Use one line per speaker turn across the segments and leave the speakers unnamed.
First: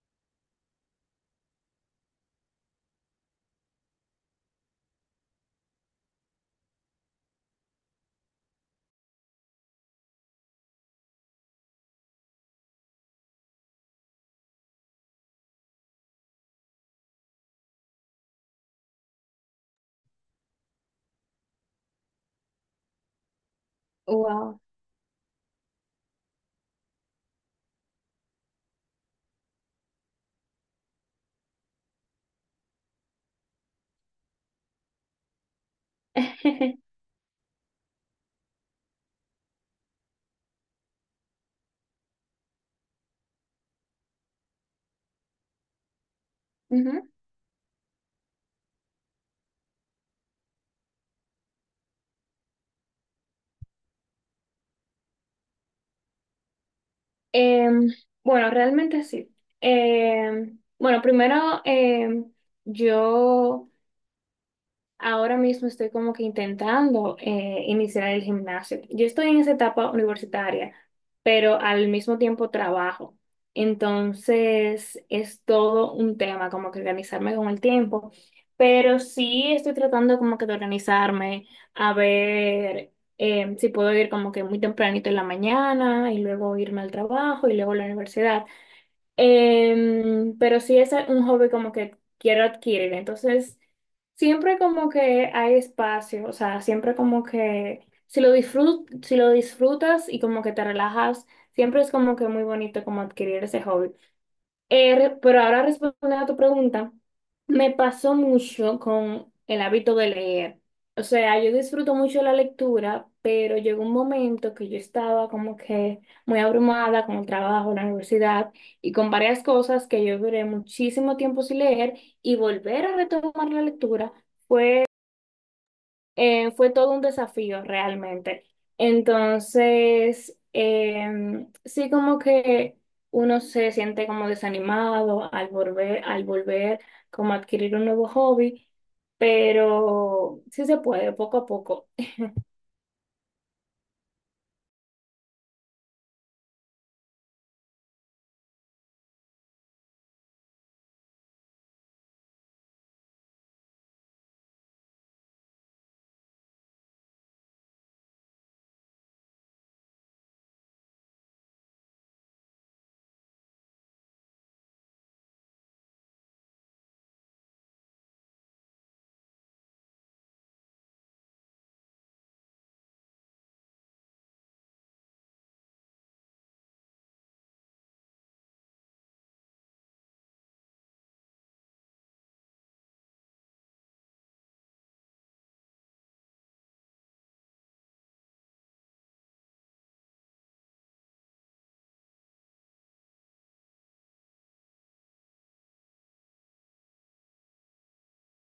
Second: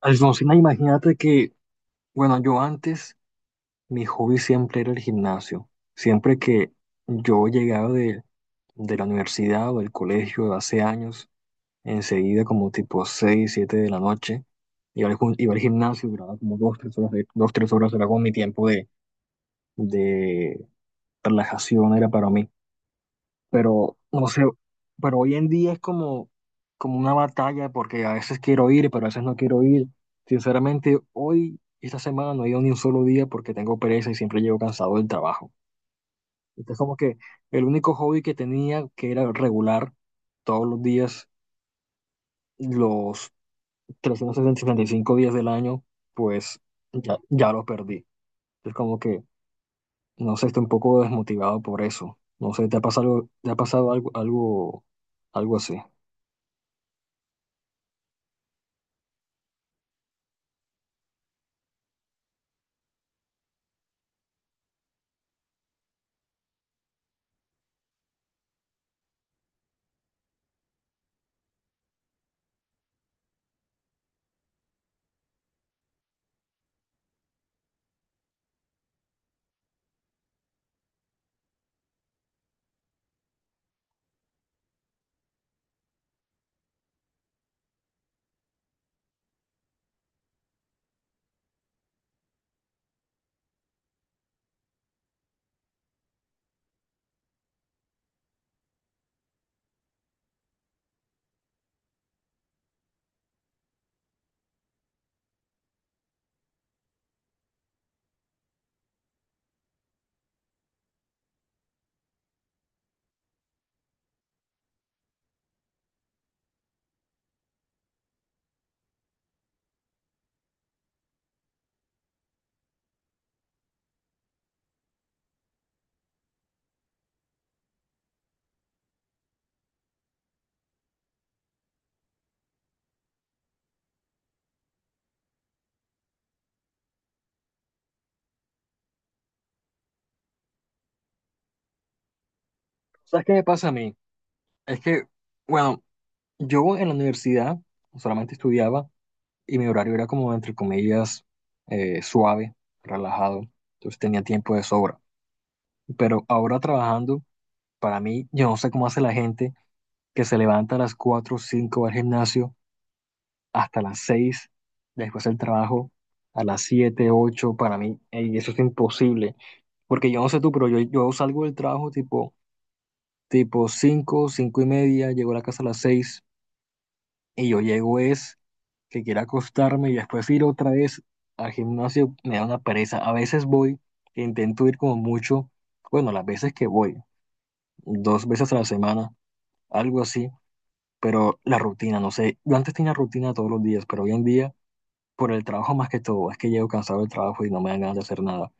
Alfonsina, imagínate que, bueno, yo antes, mi hobby siempre era el gimnasio. Siempre que yo llegaba de la universidad o del colegio hace años, enseguida como tipo 6 7 de la noche, iba al gimnasio, duraba como 2 3 horas, dos, tres horas, era como mi tiempo de relajación, era para mí, pero no sé,
Wow.
pero hoy en día es como una batalla porque a veces quiero ir, pero a veces no quiero ir. Sinceramente, hoy, esta semana, no he ido ni un solo día porque tengo pereza y siempre llego cansado del trabajo. Entonces, como que el único hobby que tenía, que era regular, todos los días, los 365 días del año, pues
Ujú.
ya, ya lo perdí. Entonces, como que, no sé, estoy un poco desmotivado por eso. No sé, ¿te ha pasado algo así?
Em, bueno, realmente sí. Bueno, primero em, yo Ahora mismo estoy como que intentando iniciar el gimnasio. Yo estoy en esa etapa universitaria, pero al mismo tiempo trabajo. Entonces es todo un tema, como que organizarme con el tiempo. Pero sí estoy tratando como que de organizarme, a ver si puedo ir como que muy tempranito en la mañana y luego irme al trabajo y luego a la universidad. Pero sí es un hobby como que quiero adquirir. Entonces, siempre como que hay espacio, o sea, siempre como que si lo disfrutas y como que te relajas, siempre es como que muy bonito como adquirir ese hobby. Pero ahora respondiendo a tu pregunta, me pasó mucho con el hábito de leer. O sea, yo disfruto mucho la lectura, pero llegó un momento que yo estaba como que muy abrumada con el trabajo, la universidad y con varias cosas que yo duré muchísimo tiempo sin leer y volver a retomar la lectura fue todo un desafío realmente. Entonces, sí como que uno se siente como desanimado al volver como a adquirir un nuevo hobby, pero sí se puede, poco a poco.
¿Sabes qué me pasa a mí? Es que, bueno, yo en la universidad solamente estudiaba y mi horario era como, entre comillas, suave, relajado. Entonces tenía tiempo de sobra. Pero ahora trabajando, para mí, yo no sé cómo hace la gente que se levanta a las 4 o 5 al gimnasio hasta las 6 después del trabajo a las 7 ocho. Para mí, ey, eso es imposible. Porque yo no sé tú, pero yo salgo del trabajo tipo 5 5 y media, llego a la casa a las 6 y yo llego es que quiero acostarme y después ir otra vez al gimnasio me da una pereza. A veces voy, que intento ir como mucho, bueno, las veces que voy, dos veces a la semana, algo así, pero la rutina, no sé, yo antes tenía rutina todos los días, pero hoy en día, por el trabajo más que todo, es que llego cansado del trabajo y no me dan ganas de hacer nada.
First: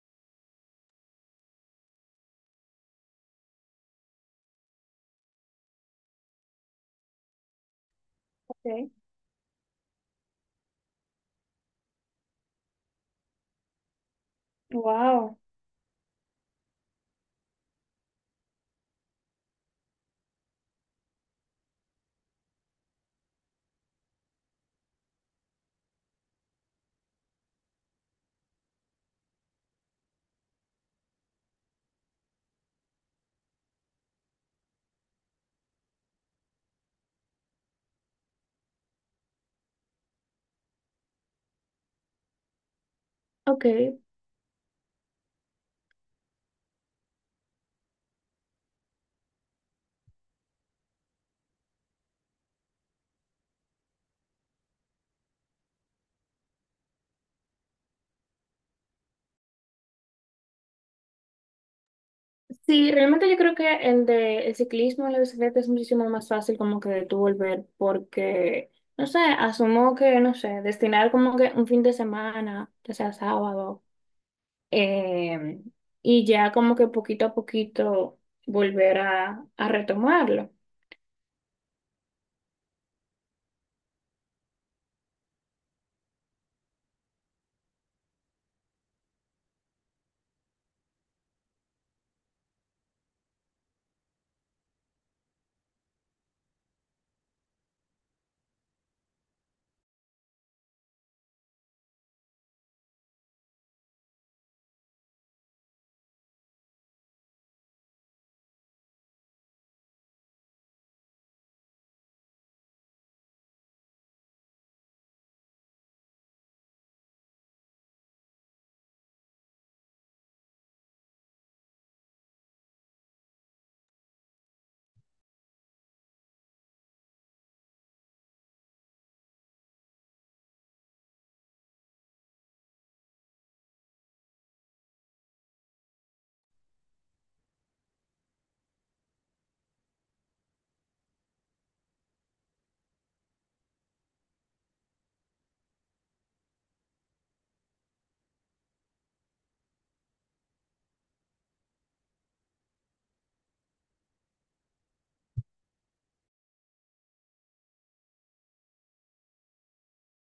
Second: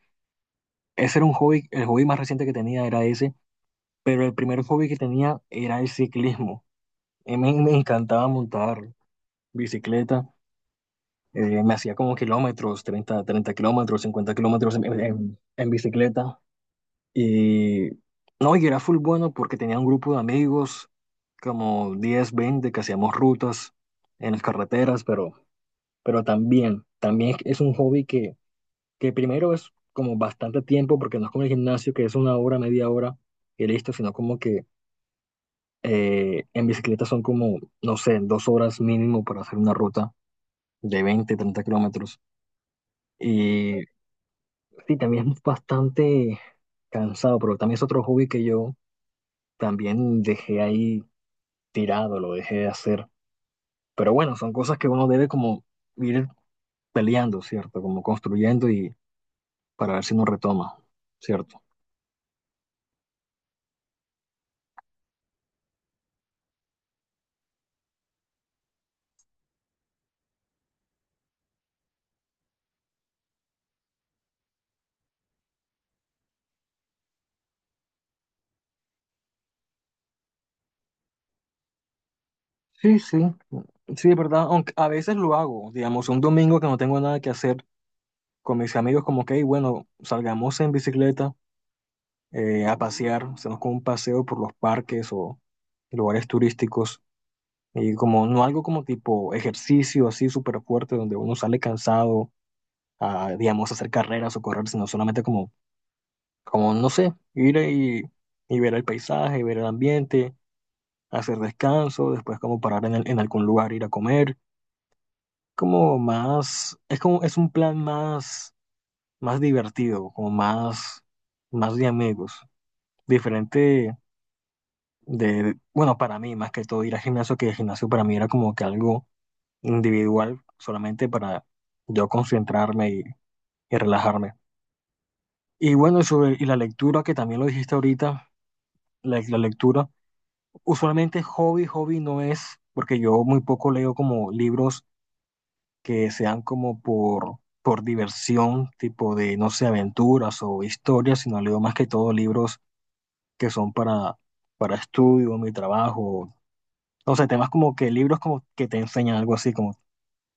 Ese era un hobby, el hobby más reciente que tenía era ese, pero el primer hobby que tenía era el ciclismo. Y me encantaba montar
Okay.
bicicleta. Me hacía como kilómetros, 30 30 kilómetros, 50 kilómetros
Wow.
en bicicleta. Y no, y era full bueno porque tenía un grupo de amigos, como 10 20 que hacíamos rutas en las carreteras, pero también, también es un hobby que primero es como bastante tiempo, porque no es como el gimnasio, que es una hora, media hora y listo, sino como que en bicicleta son como, no sé, dos horas mínimo para hacer una ruta de 20 30 kilómetros.
Ok.
Y sí, también es bastante cansado, pero también es otro hobby que yo también dejé ahí tirado, lo dejé de hacer. Pero bueno, son cosas que uno debe como ir peleando, ¿cierto? Como construyendo y para ver si uno retoma, ¿cierto?
Sí, realmente yo creo que el de el ciclismo en la bicicleta es muchísimo más fácil como que de tú volver porque, no sé, asumo que, no sé, destinar como que un fin de semana, ya sea sábado eh, y ya como que poquito a poquito a retomarlo.
Sí, sí, sí, es verdad. Aunque a veces lo hago, digamos, un domingo que no tengo nada que hacer con mis amigos, como que, "Hey, bueno, salgamos en bicicleta a pasear, hacemos como un paseo por los parques o lugares turísticos. Y como no algo como tipo ejercicio así súper fuerte donde uno sale cansado a, digamos, hacer carreras o correr, sino solamente como no sé, ir y ver el paisaje, ver el ambiente, hacer descanso, después como parar en, en algún lugar, ir a comer, como más, es como, es un plan más, más divertido, como más, más de amigos, diferente de, bueno, para mí más que todo ir al gimnasio, que el gimnasio para mí era como que algo individual solamente para yo concentrarme y relajarme. Y bueno, y la lectura, que también lo dijiste ahorita, la lectura, usualmente hobby, hobby no es, porque yo muy poco leo como libros que sean como por diversión, tipo de, no sé, aventuras o historias, sino leo más que todo libros que son para estudio, mi trabajo, no sé, temas como que libros como que te enseñan algo así, como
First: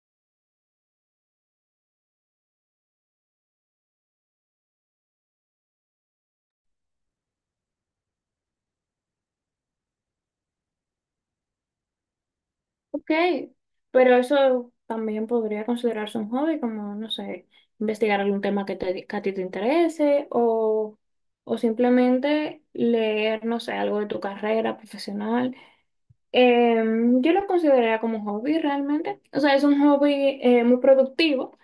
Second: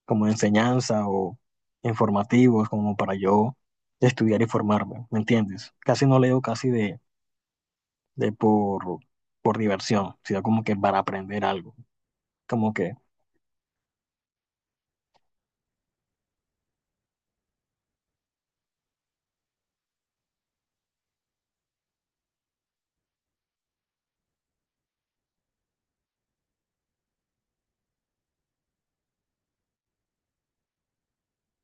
como enseñanza o informativos, como para yo estudiar y formarme, ¿me entiendes? Casi no leo casi de por diversión, sino como que para aprender algo, como que...
Ok, pero eso también podría considerarse un hobby, como, no sé, investigar algún tema que a ti te interese o simplemente leer, no sé, algo de tu carrera profesional. Eh, yo lo consideraría como un hobby realmente. O sea, es un hobby muy productivo,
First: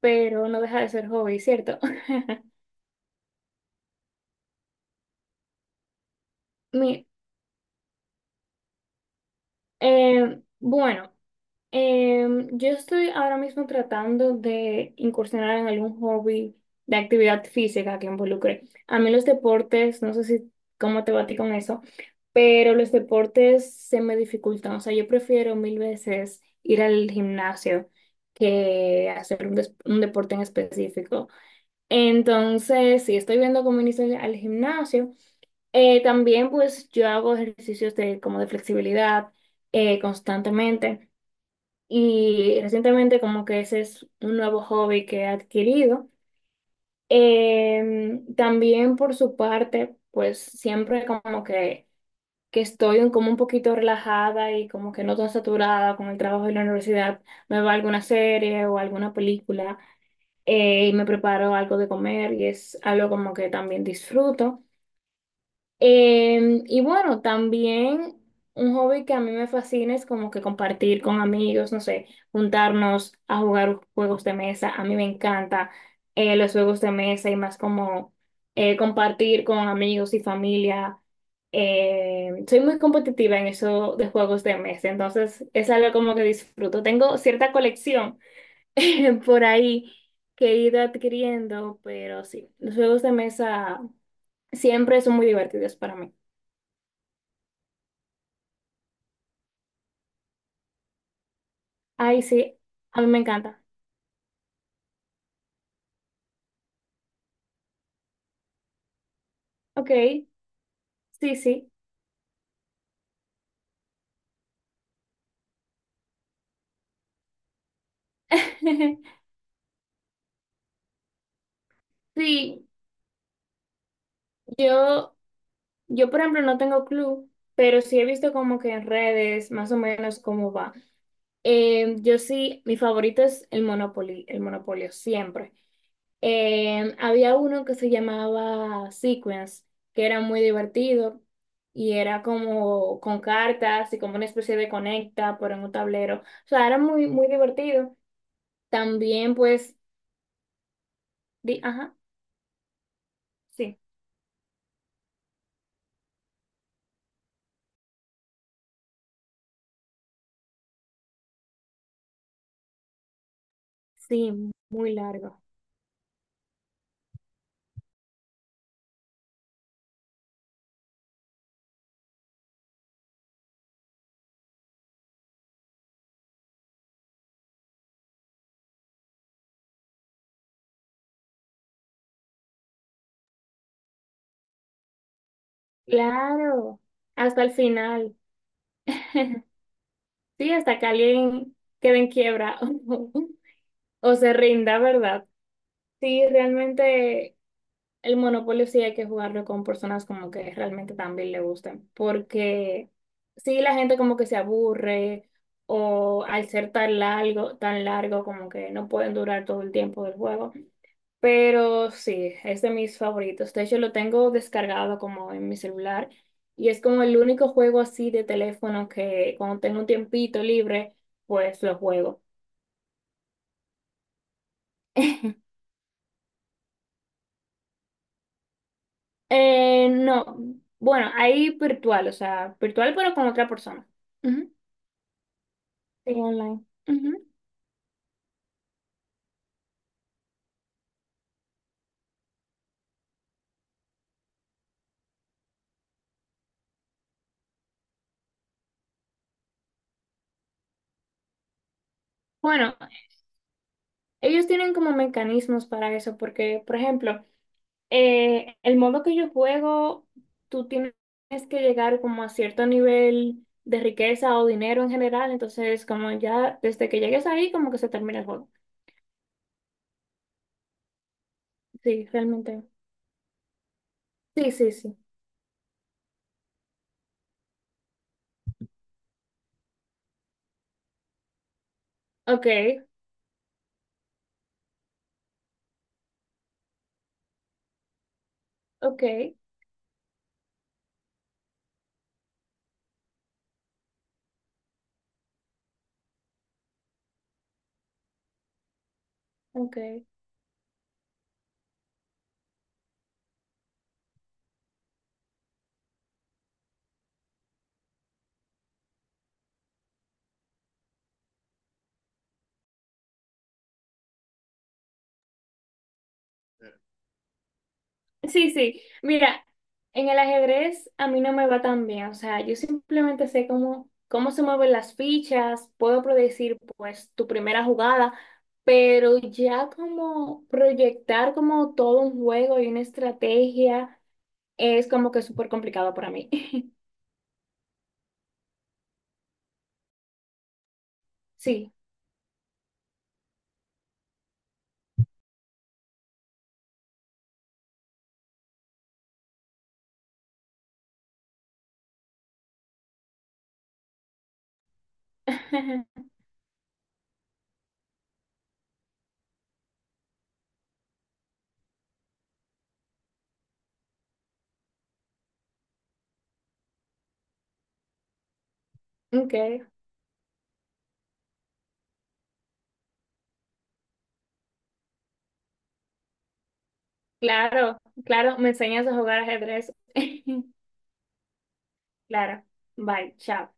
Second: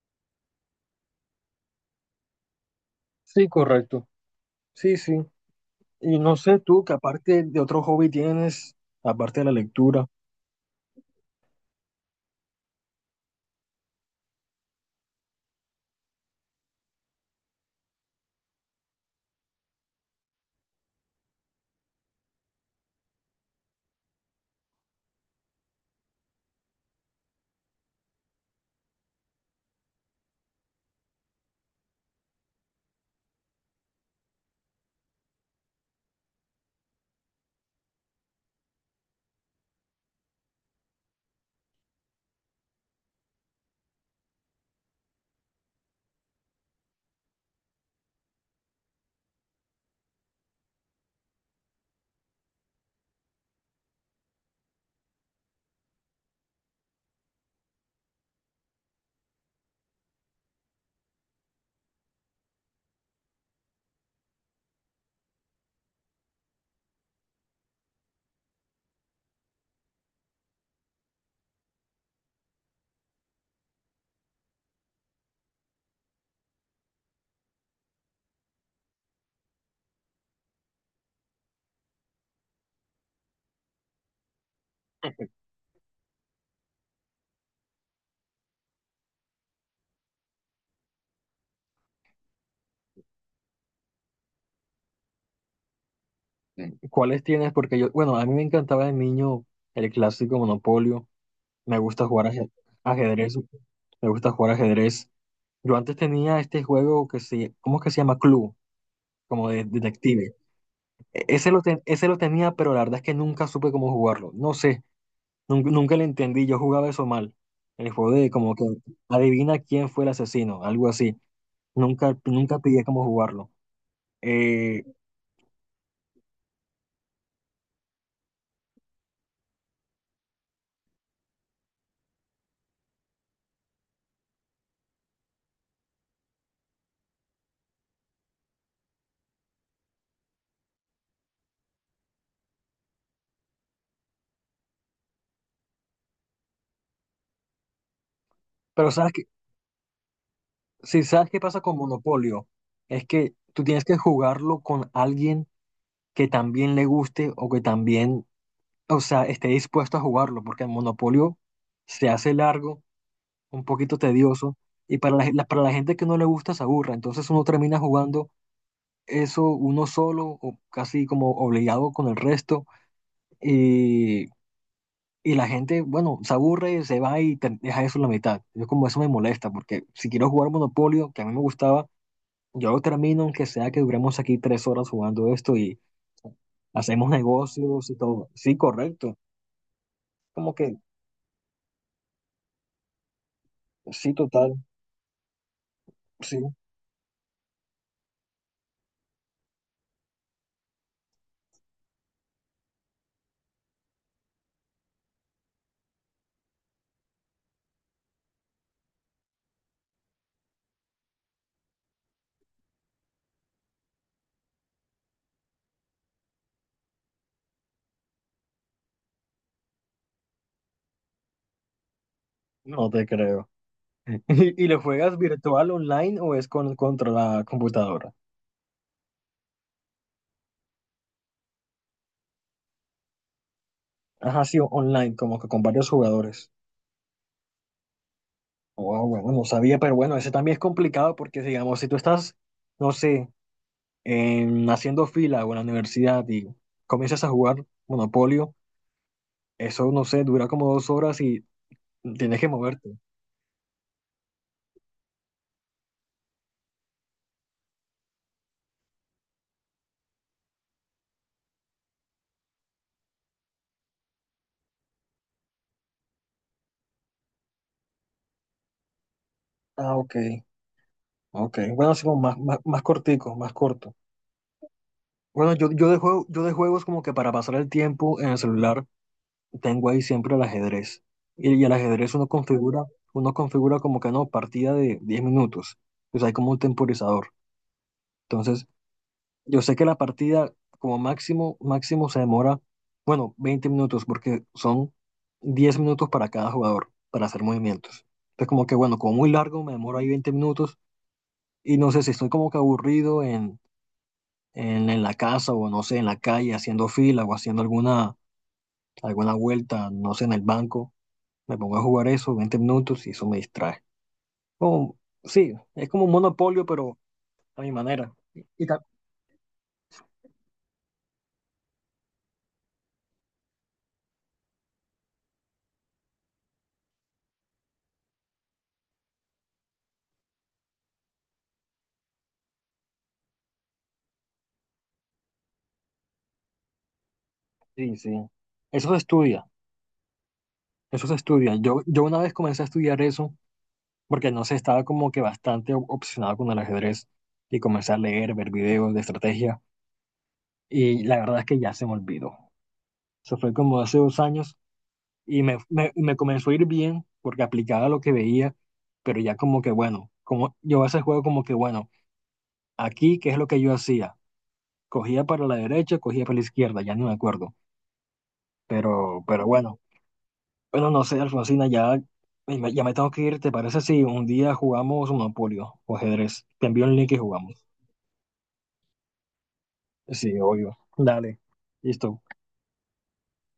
pero no deja de ser hobby, ¿cierto?
Sí, correcto. Sí, sí. Y no sé tú, que
Mi-
aparte de otro hobby tienes, aparte de la lectura.
bueno. Yo estoy ahora mismo tratando de incursionar en algún hobby de actividad física que involucre. A mí los deportes, no sé si cómo te va a ti con eso, pero los deportes se me dificultan. O sea, yo prefiero mil veces ir al gimnasio que hacer un deporte en específico. Entonces, sí, estoy viendo cómo iniciar al gimnasio. También, pues, yo hago ejercicios de, como de flexibilidad constantemente. Y recientemente como que ese es un nuevo hobby que he adquirido. También por su parte, pues siempre como que estoy como un poquito relajada y como que no tan saturada con el trabajo de la universidad, me va alguna serie o alguna película y me preparo algo de comer y es algo como que también disfruto. Y bueno, también un hobby que a mí me fascina es como que compartir con amigos, no sé, juntarnos a jugar juegos de mesa. A mí me encanta los juegos de mesa y más como compartir con amigos y familia. Soy muy competitiva en eso de juegos de mesa, entonces es algo como que disfruto. Tengo cierta colección por ahí que he ido adquiriendo, pero sí, los juegos de mesa siempre son muy divertidos para mí.
Sí. ¿Cuáles tienes? Porque yo, bueno, a mí me encantaba de niño el clásico Monopolio. Me gusta
Ay,
jugar
sí, a mí me
ajedrez.
encanta.
Me gusta jugar ajedrez. Yo antes tenía este juego que se, ¿cómo es que se llama? Club, como de
Ok,
detective. E-
sí,
Ese lo,
sí.
ten- ese lo tenía, pero la verdad es que nunca supe cómo jugarlo. No sé, nunca, nunca le entendí. Yo jugaba eso mal. El juego de como que adivina quién fue el asesino, algo así. Nunca, nunca
Sí,
pillé cómo jugarlo. Eh,
yo, yo por ejemplo no tengo club, pero sí he visto como que en redes más o menos cómo va. Yo sí, mi favorito es el Monopoly, el Monopolio, siempre. Había uno que se llamaba Sequence, que era muy divertido y era como con cartas y como una especie de conecta, pero en un tablero. O sea, era muy, muy divertido.
pero
También pues,
si sabes qué pasa
di,
con
ajá.
Monopolio, es que tú
Sí.
tienes que jugarlo con alguien que también le guste o que también, o sea, esté dispuesto a jugarlo, porque el Monopolio se hace largo, un poquito
Sí,
tedioso,
muy
y para la, gen-
largo.
la- para la gente que no le gusta se aburra. Entonces uno termina jugando eso uno solo o casi como obligado con el resto y, y la gente, bueno, se aburre, se va y deja eso en la mitad. Yo como eso me molesta porque si quiero jugar Monopolio, que a mí me gustaba, yo lo termino aunque sea que duremos aquí tres horas jugando esto y
Claro,
hacemos
hasta el
negocios y
final.
todo. Sí, correcto.
Sí,
Como que
hasta que alguien quede en quiebra
sí,
o se
total,
rinda, ¿verdad? Sí,
sí,
realmente el monopolio sí hay que jugarlo con personas como que realmente también le gusten, porque sí, la gente como que se aburre o al ser tan largo como que no pueden durar todo el tiempo del juego. Pero sí, es de mis favoritos. De hecho, lo tengo descargado como en mi celular y es como el único juego así de teléfono que cuando tengo un tiempito libre, pues lo juego.
no te creo. ¿Y lo juegas virtual online o es contra la computadora?
No, bueno, ahí virtual, o sea, virtual pero con otra persona.
Ajá,
Ujú.
sí, online, como que con varios
Sí,
jugadores.
online. Ujú.
Wow, bueno, no sabía, pero bueno, ese también es complicado porque, digamos, si tú estás, no sé, haciendo fila o en la universidad y comienzas a jugar Monopolio, eso, no sé, dura como dos horas y tienes que
Bueno,
moverte.
ellos tienen como mecanismos para eso, porque, por ejemplo, el modo que yo juego, tú tienes que llegar como a cierto nivel de riqueza o dinero en general, entonces como ya desde que llegues ahí como que se termina el juego.
Ah, ok, ok. Bueno, así
Sí,
como más, más,
realmente.
más cortico, más corto.
Sí, sí, sí.
Bueno, yo de juegos como que para pasar el tiempo en el celular tengo ahí siempre el ajedrez. Y el ajedrez uno
Ok,
configura, uno configura como que no, partida de 10 minutos. Pues hay como un temporizador. Entonces,
ok,
yo sé que la partida como máximo, máximo se demora, bueno, 20 minutos, porque son 10 minutos para cada jugador, para hacer movimientos. Entonces, como que bueno, como muy largo, me
ok.
demoro ahí 20 minutos. Y no sé si estoy como que aburrido en la casa o no sé, en la calle, haciendo fila o haciendo alguna vuelta, no sé, en el banco. Me pongo a jugar eso 20 minutos y eso me distrae. Como, sí, es como un monopolio, pero a mi manera. Y,
Sí,
y
sí.
ta-
Mira, en el ajedrez a mí no me va tan bien. O sea, yo simplemente sé cómo, cómo se mueven las fichas, puedo predecir pues tu primera jugada, pero ya como proyectar como todo un juego y una estrategia es como que súper complicado para mí.
sí, sí. Eso se estudia, eso se estudia.
Sí.
Yo una vez comencé a estudiar eso porque no sé, estaba como que bastante obsesionado con el ajedrez y comencé a leer, ver videos de estrategia y la verdad es que ya se me olvidó. Eso fue como hace 2 años y me, me, me comenzó a ir bien porque aplicaba lo que veía, pero ya como que bueno, como yo a ese juego como que bueno, aquí, ¿qué es lo que yo hacía? Cogía para la derecha, cogía para la izquierda, ya no me acuerdo. Pero,
Ok.
pero bueno, bueno, no sé, Alfonsina, ya me tengo que ir. ¿Te parece si un día jugamos Monopolio o ajedrez? Te envío el link y jugamos.
Claro, claro, me enseñas a jugar ajedrez.
Sí, obvio. Dale. Listo.
Claro. Bye, chao.